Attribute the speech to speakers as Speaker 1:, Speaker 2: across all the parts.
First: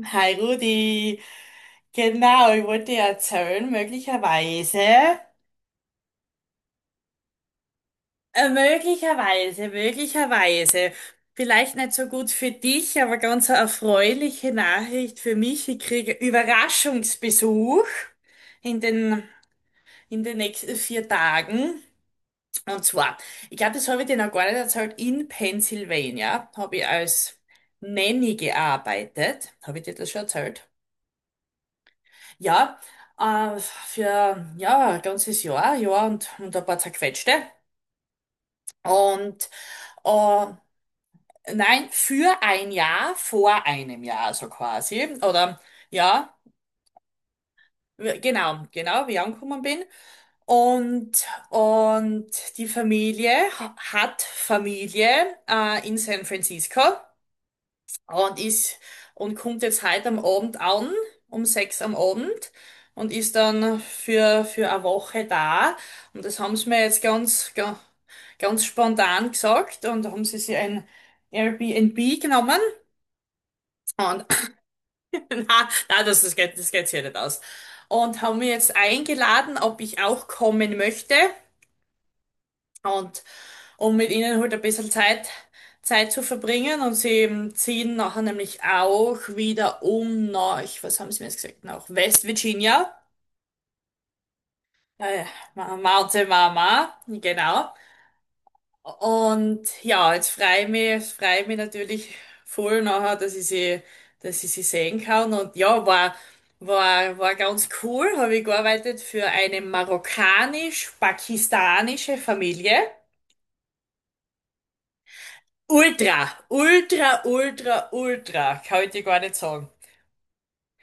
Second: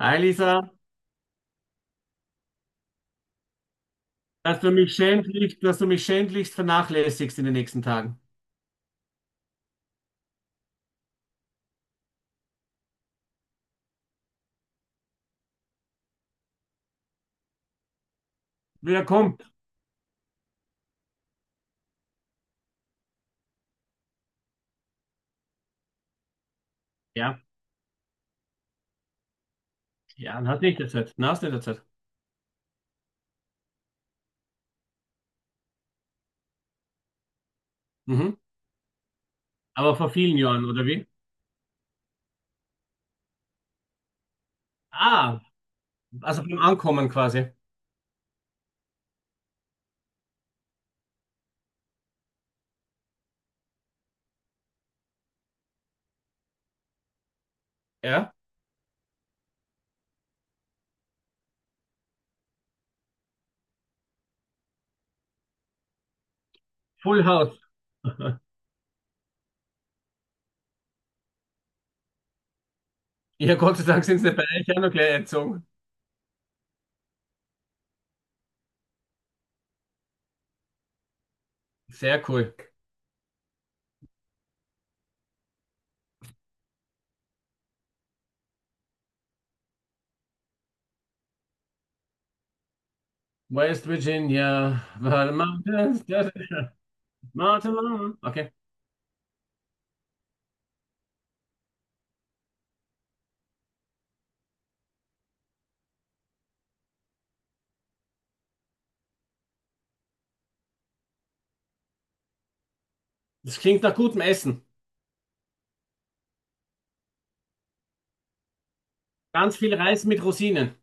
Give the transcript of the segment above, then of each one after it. Speaker 1: Hi
Speaker 2: Hi
Speaker 1: Lisa,
Speaker 2: Rudi, genau, ich wollte dir erzählen,
Speaker 1: dass du
Speaker 2: möglicherweise,
Speaker 1: mich schändlichst, vernachlässigst in den nächsten Tagen.
Speaker 2: äh, möglicherweise, möglicherweise, vielleicht nicht so gut für dich, aber ganz eine erfreuliche Nachricht für mich. Ich kriege Überraschungsbesuch in
Speaker 1: Wieder
Speaker 2: den,
Speaker 1: kommt?
Speaker 2: in den nächsten 4 Tagen. Und zwar, ich glaube, das habe ich dir noch gar nicht erzählt, in Pennsylvania habe ich als
Speaker 1: Ja,
Speaker 2: Nanny gearbeitet. Habe ich dir das schon
Speaker 1: ja, dann hast
Speaker 2: erzählt?
Speaker 1: nicht der Zeit. Na, hast nicht der Zeit.
Speaker 2: Ja, für ja, ein ganzes Jahr und ein paar zerquetschte.
Speaker 1: Mhm.
Speaker 2: Und
Speaker 1: Aber vor vielen
Speaker 2: äh,
Speaker 1: Jahren, oder wie?
Speaker 2: nein, für ein Jahr, vor einem Jahr so quasi.
Speaker 1: Ah,
Speaker 2: Oder ja,
Speaker 1: also beim Ankommen quasi.
Speaker 2: genau, genau, wie ich angekommen bin. Und, und die Familie hat Familie in San Francisco.
Speaker 1: Ja.
Speaker 2: und ist und kommt jetzt heute am Abend an, um 6 am Abend und ist dann für eine Woche da. Und das haben sie mir jetzt
Speaker 1: Full House.
Speaker 2: ganz spontan gesagt, und da haben sie sich ein Airbnb genommen
Speaker 1: Ja, Gott sei Dank sind
Speaker 2: und
Speaker 1: sie bei euch auch noch gleich eingezogen.
Speaker 2: na, na, das geht sich ja nicht aus. Und haben mich jetzt eingeladen, ob ich auch kommen möchte.
Speaker 1: Sehr cool.
Speaker 2: Und um mit ihnen halt ein bisschen Zeit zu verbringen. Und sie ziehen nachher nämlich auch wieder um nach, was haben sie mir jetzt gesagt, nach West Virginia.
Speaker 1: West Virginia,
Speaker 2: Äh,
Speaker 1: where the mountains,
Speaker 2: Mountain Mama, genau.
Speaker 1: mountain. Okay.
Speaker 2: Und ja, jetzt freue ich mich natürlich voll nachher, dass ich sie sehen kann. Und ja, war ganz cool. Habe ich gearbeitet für eine marokkanisch-pakistanische Familie.
Speaker 1: Das klingt nach gutem Essen.
Speaker 2: Ultra, ultra, ultra, ultra, kann ich dir gar nicht
Speaker 1: Ganz
Speaker 2: sagen.
Speaker 1: viel Reis mit Rosinen.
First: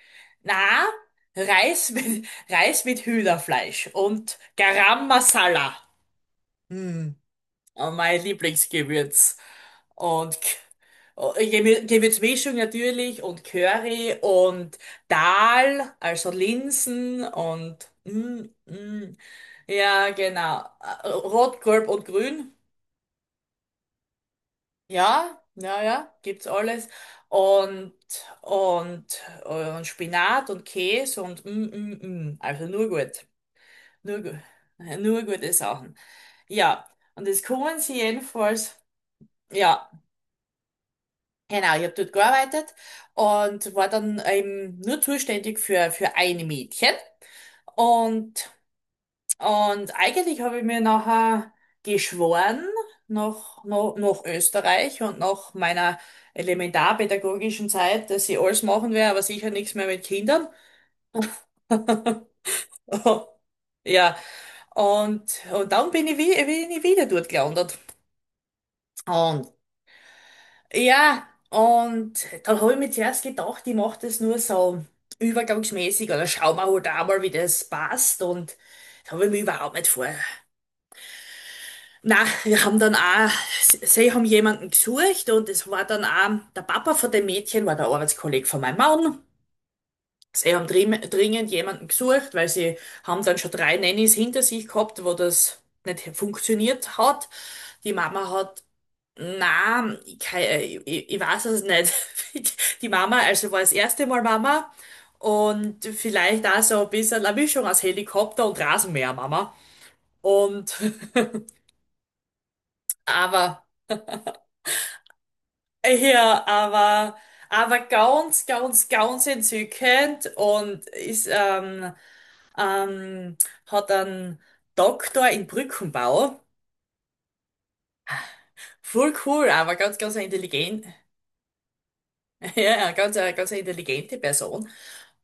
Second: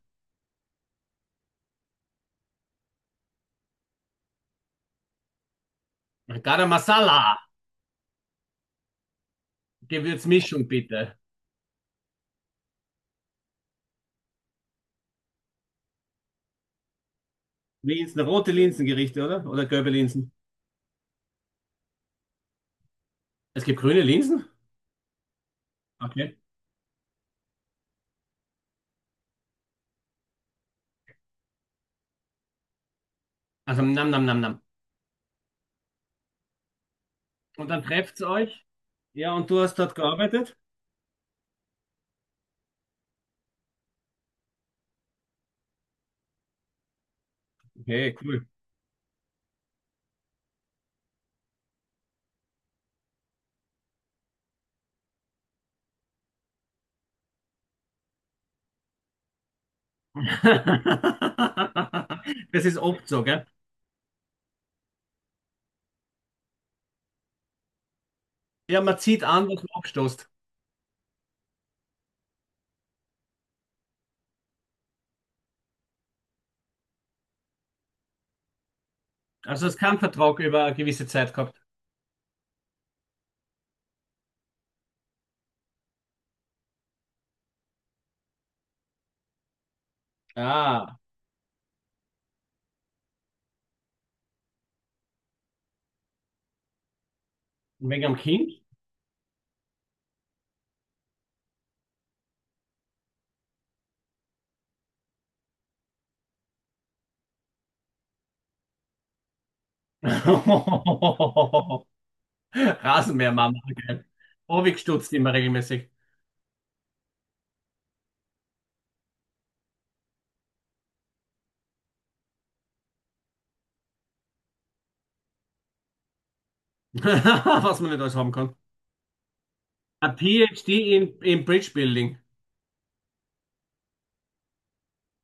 Speaker 2: Na, Reis mit Hühnerfleisch und Garam Masala.
Speaker 1: Garam
Speaker 2: Hm,
Speaker 1: Masala.
Speaker 2: oh, mein Lieblingsgewürz. Und
Speaker 1: Gewürzmischung bitte.
Speaker 2: Gewürzmischung natürlich und Curry und Dal, also Linsen und,
Speaker 1: Linsen,
Speaker 2: mm,
Speaker 1: rote
Speaker 2: mm.
Speaker 1: Linsengerichte, oder? Oder gelbe
Speaker 2: Ja,
Speaker 1: Linsen?
Speaker 2: genau. Rot, Gelb und Grün.
Speaker 1: Es gibt grüne Linsen?
Speaker 2: Ja, ja, ja,
Speaker 1: Okay.
Speaker 2: gibt's alles. Und, und Spinat und Käse Also nur gut.
Speaker 1: Also nam
Speaker 2: Nur
Speaker 1: nam
Speaker 2: gut.
Speaker 1: nam nam.
Speaker 2: Nur gute Sachen. Ja. Und das
Speaker 1: Und
Speaker 2: kommen
Speaker 1: dann
Speaker 2: sie
Speaker 1: trefft's euch.
Speaker 2: jedenfalls.
Speaker 1: Ja, und du hast
Speaker 2: Ja,
Speaker 1: dort gearbeitet?
Speaker 2: genau. Ich habe dort gearbeitet und war dann eben nur zuständig für ein Mädchen.
Speaker 1: Okay, cool.
Speaker 2: Und Und eigentlich habe ich mir nachher geschworen, nach Österreich und nach meiner elementarpädagogischen Zeit, dass ich alles machen werde, aber sicher nichts mehr mit Kindern.
Speaker 1: Das ist oft so, gell?
Speaker 2: Ja, und dann bin ich, wie, bin ich wieder dort gelandet.
Speaker 1: Ja, man zieht an,
Speaker 2: Und
Speaker 1: was man abstoßt.
Speaker 2: ja, und dann habe ich mir zuerst gedacht, ich mache das nur so übergangsmäßig oder schau mal halt auch mal, wie das passt. Und das habe ich mir
Speaker 1: Also
Speaker 2: überhaupt
Speaker 1: es
Speaker 2: nicht
Speaker 1: kann
Speaker 2: vor.
Speaker 1: Vertrag über eine gewisse Zeit gehabt.
Speaker 2: Na, wir haben dann auch, sie haben jemanden gesucht, und es war dann auch, der Papa von dem Mädchen war der Arbeitskollege von meinem Mann. Sie haben
Speaker 1: Ah,
Speaker 2: dringend jemanden gesucht, weil sie haben dann schon drei Nannies hinter sich gehabt, wo das nicht funktioniert hat.
Speaker 1: und
Speaker 2: Die
Speaker 1: wegen am
Speaker 2: Mama
Speaker 1: Kind?
Speaker 2: hat, na, ich weiß es nicht. Die Mama, also war das erste Mal Mama und vielleicht auch so ein bisschen eine Mischung aus Helikopter und Rasenmäher Mama. Und,
Speaker 1: Rasenmäher-Mama,
Speaker 2: aber,
Speaker 1: gell? Oh, immer regelmäßig.
Speaker 2: ja, aber ganz, ganz, ganz entzückend, und ähm, hat einen Doktor in Brückenbau.
Speaker 1: Was man nicht alles haben kann.
Speaker 2: Voll cool, aber ganz, ganz
Speaker 1: Ein PhD
Speaker 2: intelligent,
Speaker 1: in Bridge Building.
Speaker 2: ja, ja, ganz, ganz eine intelligente Person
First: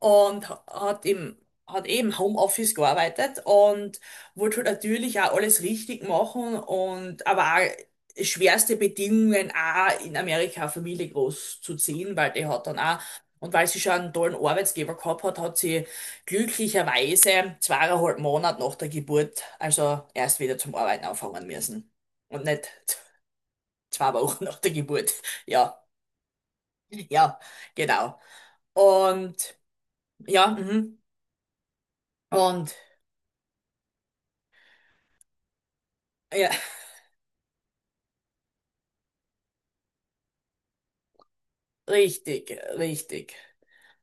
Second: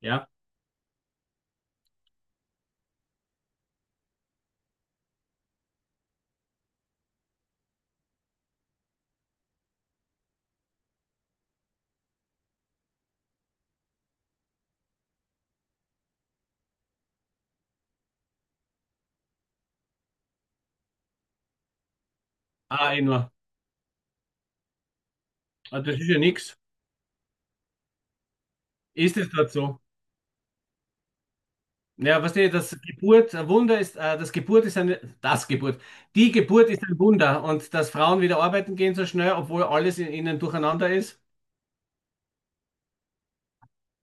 Speaker 1: Ja.
Speaker 2: hat im, hat eben Homeoffice gearbeitet und wollte halt natürlich auch alles richtig machen, und aber auch schwerste Bedingungen auch in Amerika eine Familie großzuziehen, weil die hat dann auch, und weil sie schon einen tollen Arbeitsgeber gehabt hat, hat sie glücklicherweise 2,5 Monate nach der Geburt, also erst wieder zum Arbeiten anfangen müssen und nicht
Speaker 1: Ah, eh nur.
Speaker 2: 2 Wochen nach der Geburt. Ja,
Speaker 1: Also das ist ja nichts.
Speaker 2: ja, genau.
Speaker 1: Ist es dort
Speaker 2: Und
Speaker 1: so?
Speaker 2: ja, mhm.
Speaker 1: Ja, weißt du,
Speaker 2: Und
Speaker 1: das Geburt, ein Wunder ist, das Geburt ist eine, das Geburt, die
Speaker 2: ja,
Speaker 1: Geburt ist ein Wunder und dass Frauen wieder arbeiten gehen so schnell, obwohl alles in ihnen durcheinander ist.
Speaker 2: richtig, richtig.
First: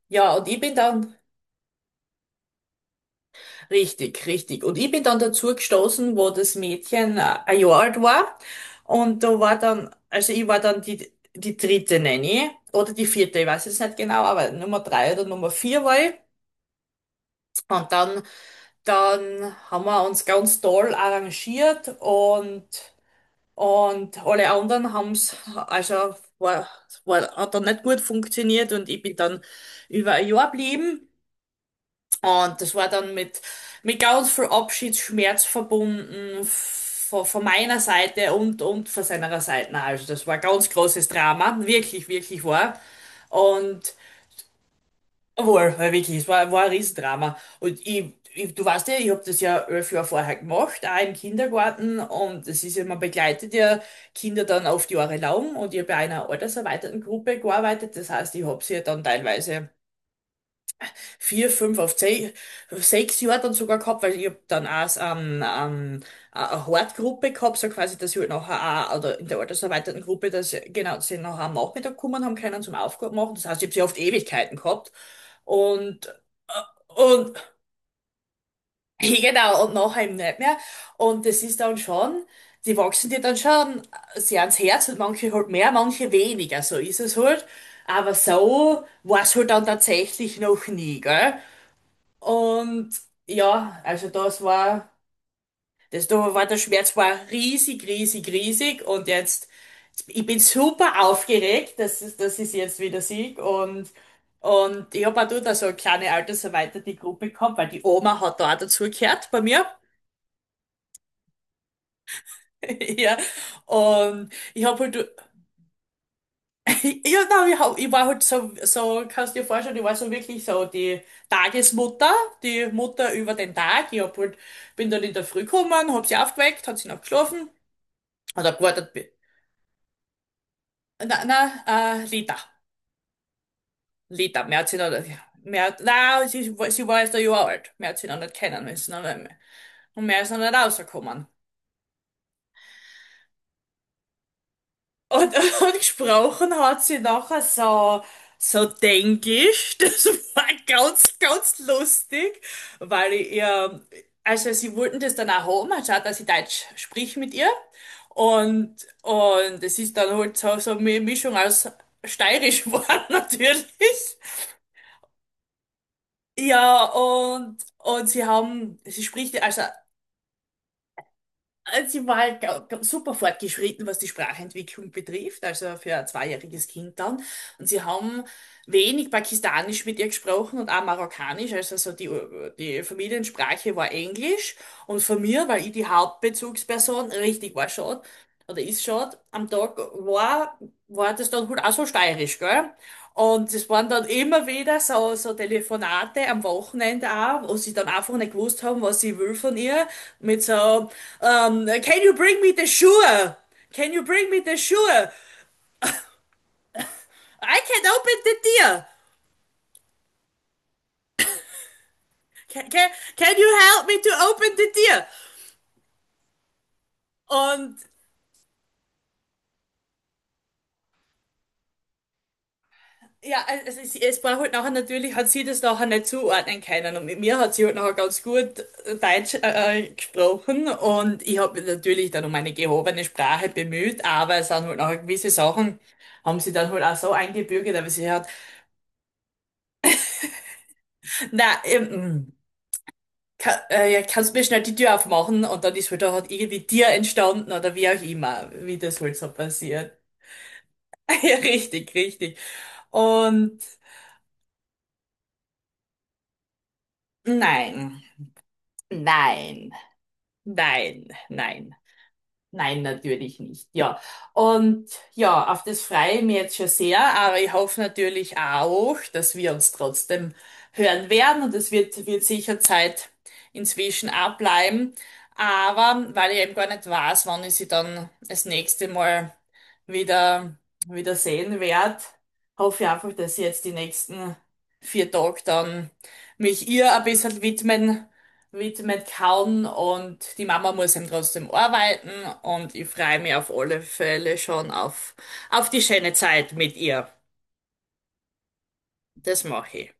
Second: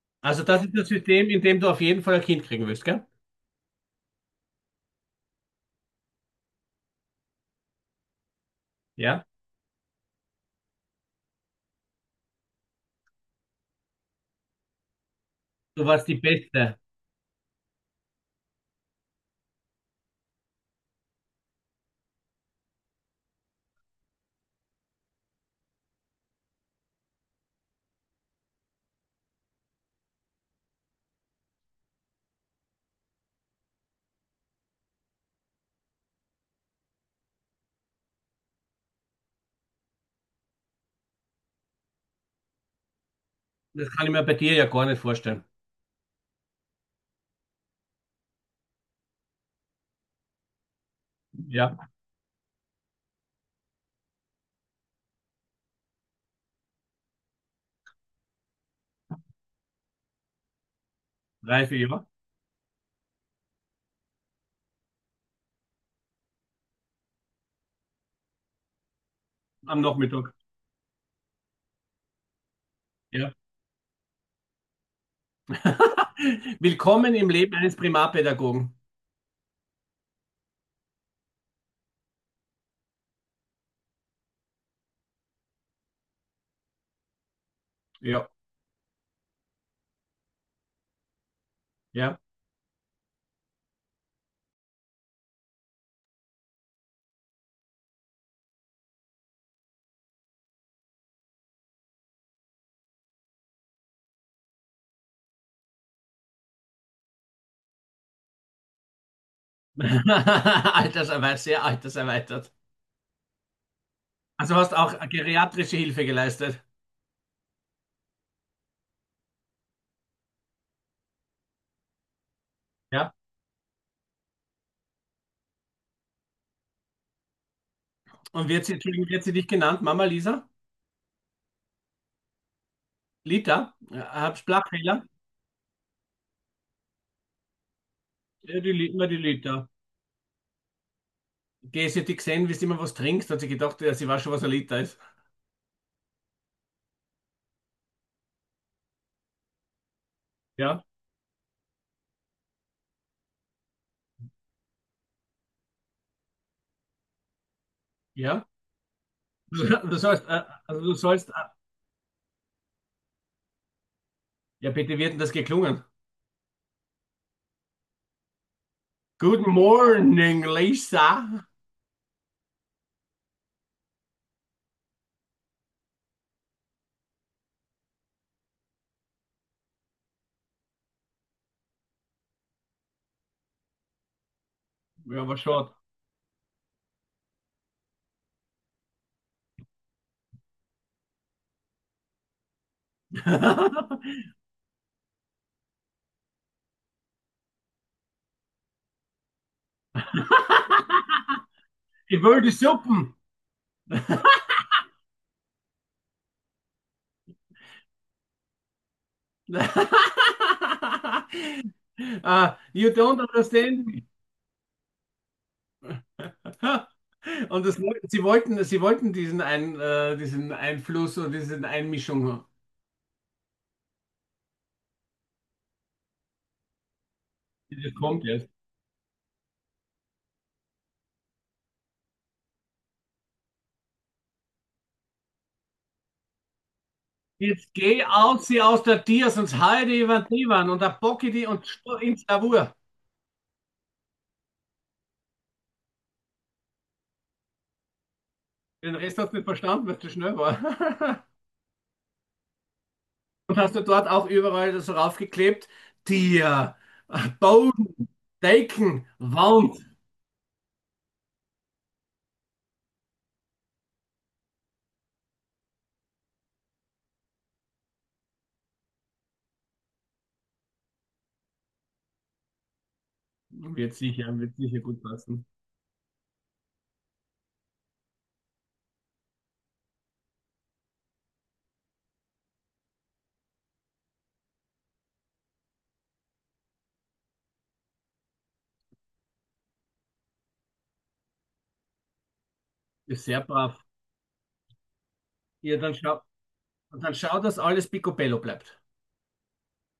Speaker 2: Ja,
Speaker 1: Also
Speaker 2: und ich
Speaker 1: das
Speaker 2: bin
Speaker 1: ist das
Speaker 2: dann,
Speaker 1: System, in dem du auf jeden Fall ein Kind kriegen willst, gell?
Speaker 2: richtig, richtig. Und ich bin dann dazu gestoßen, wo das Mädchen 1 Jahr alt war. Und
Speaker 1: Ja.
Speaker 2: da war dann, also ich war dann die dritte Nanny oder die vierte, ich weiß jetzt nicht genau, aber Nummer drei oder Nummer vier
Speaker 1: Du
Speaker 2: war
Speaker 1: warst
Speaker 2: ich.
Speaker 1: die Beste.
Speaker 2: Und dann haben wir uns ganz toll arrangiert. Und alle anderen haben es, also war, hat dann nicht gut funktioniert, und ich bin dann über ein Jahr geblieben. Und das war dann mit ganz viel Abschiedsschmerz verbunden, von meiner Seite und von seiner Seite. Also das war ein ganz großes Drama, wirklich, wirklich war.
Speaker 1: Das
Speaker 2: Und
Speaker 1: kann ich mir bei dir ja gar nicht vorstellen.
Speaker 2: wohl, wirklich, es war ein Riesendrama. Und du weißt ja, ich habe das ja 11 Jahre vorher gemacht, auch im
Speaker 1: Ja,
Speaker 2: Kindergarten. Und es ist ja, man begleitet ja Kinder dann oft jahrelang. Und ich habe bei einer alterserweiterten Gruppe gearbeitet. Das heißt, ich habe sie ja dann teilweise vier,
Speaker 1: reife
Speaker 2: fünf auf
Speaker 1: ja.
Speaker 2: zehn, sechs Jahre dann sogar gehabt, weil ich habe dann auch eine Hortgruppe gehabt, so quasi, dass ich halt nachher auch, oder in der
Speaker 1: Am
Speaker 2: alterserweiterten Gruppe,
Speaker 1: Nachmittag.
Speaker 2: dass genau, sie nachher am Nachmittag kommen haben können zum Aufgaben
Speaker 1: Ja.
Speaker 2: machen. Das heißt, ich habe sie oft Ewigkeiten gehabt. Und
Speaker 1: Willkommen im
Speaker 2: und
Speaker 1: Leben eines Primarpädagogen.
Speaker 2: genau, und nachher eben nicht mehr. Und das ist dann schon, die wachsen dir dann schon sehr ans Herz, und manche halt mehr, manche weniger, so ist es halt. Aber
Speaker 1: Ja,
Speaker 2: so war es halt dann tatsächlich noch nie, gell?
Speaker 1: ja.
Speaker 2: Und ja, also das war, das da war der Schmerz war riesig, riesig, riesig. Und jetzt, ich bin super aufgeregt, dass ich jetzt wieder sieg, und ich habe auch da so eine kleine alterserweiterte Gruppe gehabt, weil die Oma hat da auch dazugehört bei mir.
Speaker 1: Alterserweitert, sehr alterserweitert.
Speaker 2: Ja, und
Speaker 1: Also
Speaker 2: ich
Speaker 1: hast
Speaker 2: habe halt,
Speaker 1: auch geriatrische Hilfe geleistet.
Speaker 2: ja, nein, ich war halt kannst dir vorstellen, ich war so wirklich so die Tagesmutter, die Mutter
Speaker 1: Ja.
Speaker 2: über den Tag. Ich hab halt, bin dann in der Früh gekommen, hab sie aufgeweckt, hat sie noch geschlafen, hat
Speaker 1: Und
Speaker 2: auch
Speaker 1: wird sie,
Speaker 2: gewartet,
Speaker 1: Entschuldigung, wird sie dich genannt? Mama Lisa?
Speaker 2: na, na, Lita,
Speaker 1: Lita? Ja, Hab
Speaker 2: Lita, mehr hat sie noch,
Speaker 1: Sprachfehler?
Speaker 2: mehr, na, sie, sie war erst 1 Jahr alt, mehr hat sie noch nicht
Speaker 1: Ja,
Speaker 2: kennen
Speaker 1: die, Li-
Speaker 2: müssen,
Speaker 1: immer die Lita.
Speaker 2: und mehr ist noch nicht rausgekommen.
Speaker 1: Geh, sie hat dich gesehen, wie du immer was trinkst, hat sie gedacht, ja, sie weiß schon, was ein Liter ist.
Speaker 2: Und, und gesprochen hat sie nachher so, so Denglisch. Das war
Speaker 1: Ja,
Speaker 2: ganz, ganz lustig, weil ich ihr, also sie wollten das dann auch haben, anstatt dass ich Deutsch sprich mit ihr.
Speaker 1: ja.
Speaker 2: Und, und
Speaker 1: Du
Speaker 2: es
Speaker 1: du
Speaker 2: ist dann
Speaker 1: sollst,
Speaker 2: halt so
Speaker 1: also du
Speaker 2: eine
Speaker 1: sollst,
Speaker 2: Mischung aus Steirisch geworden, natürlich.
Speaker 1: ja bitte, wie hat denn das geklungen?
Speaker 2: Ja, und sie haben, sie spricht,
Speaker 1: Good
Speaker 2: also
Speaker 1: morning, Lisa.
Speaker 2: Sie war halt super fortgeschritten, was die Sprachentwicklung betrifft, also für ein zweijähriges Kind dann. Und sie haben wenig Pakistanisch mit ihr gesprochen und auch Marokkanisch, also so die Familiensprache war Englisch. Und von
Speaker 1: Ja, was
Speaker 2: mir, weil ich
Speaker 1: schade.
Speaker 2: die Hauptbezugsperson richtig war schon, oder ist schon, am Tag war, war das dann halt auch so steirisch, gell? Und es waren dann immer wieder so Telefonate am Wochenende auch, wo sie dann einfach nicht gewusst haben, was sie will von ihr, mit so, Can you
Speaker 1: Ich
Speaker 2: bring
Speaker 1: will die
Speaker 2: me the
Speaker 1: Suppen.
Speaker 2: shoe? Can you bring me the shoe? I can open the deer.
Speaker 1: Ah,
Speaker 2: Can, can,
Speaker 1: you don't
Speaker 2: Can you help me
Speaker 1: understand.
Speaker 2: to open the deer?
Speaker 1: Und das,
Speaker 2: Und
Speaker 1: sie wollten diesen, Ein, diesen Einfluss oder diese Einmischung.
Speaker 2: ja, es war halt nachher natürlich, hat sie das nachher nicht zuordnen können. Und mit mir hat sie halt
Speaker 1: Das
Speaker 2: nachher ganz
Speaker 1: kommt jetzt.
Speaker 2: gut Deutsch gesprochen, und ich habe mich natürlich dann um eine gehobene Sprache bemüht, aber es sind halt nachher gewisse Sachen, haben sie dann halt auch so
Speaker 1: Jetzt
Speaker 2: eingebürgert, aber
Speaker 1: geh
Speaker 2: sie hat,
Speaker 1: aus, sie aus der Tier, sonst heide ich über die Wand und da bocke ich die
Speaker 2: na,
Speaker 1: und ins Lavur.
Speaker 2: ja, kannst mir schnell die Tür aufmachen, und dann ist halt da halt irgendwie Tier entstanden oder wie auch immer, wie
Speaker 1: Den
Speaker 2: das halt
Speaker 1: Rest
Speaker 2: so
Speaker 1: hast du nicht verstanden, weil
Speaker 2: passiert.
Speaker 1: du schnell war.
Speaker 2: Ja, richtig, richtig.
Speaker 1: Und
Speaker 2: Und
Speaker 1: hast du dort auch überall so raufgeklebt? Tier,
Speaker 2: nein,
Speaker 1: Boden, Decken,
Speaker 2: nein,
Speaker 1: Wand.
Speaker 2: nein, nein. Nein, natürlich nicht, ja. Und ja, auf das freue ich mich jetzt schon sehr, aber ich hoffe natürlich auch, dass wir uns trotzdem hören werden, und es wird sicher Zeit inzwischen auch
Speaker 1: Wird sicher
Speaker 2: bleiben.
Speaker 1: gut passen.
Speaker 2: Aber weil ich eben gar nicht weiß, wann ich sie dann das nächste Mal wieder, wieder sehen werde, hoffe ich einfach, dass ich jetzt die nächsten 4 Tage dann mich ihr ein bisschen widmen kann, und die Mama muss eben trotzdem arbeiten, und ich freue
Speaker 1: Ist
Speaker 2: mich
Speaker 1: sehr
Speaker 2: auf
Speaker 1: brav.
Speaker 2: alle Fälle schon auf
Speaker 1: Ja,
Speaker 2: die schöne Zeit mit ihr.
Speaker 1: dann schau, dass alles picobello bleibt.
Speaker 2: Das mache ich.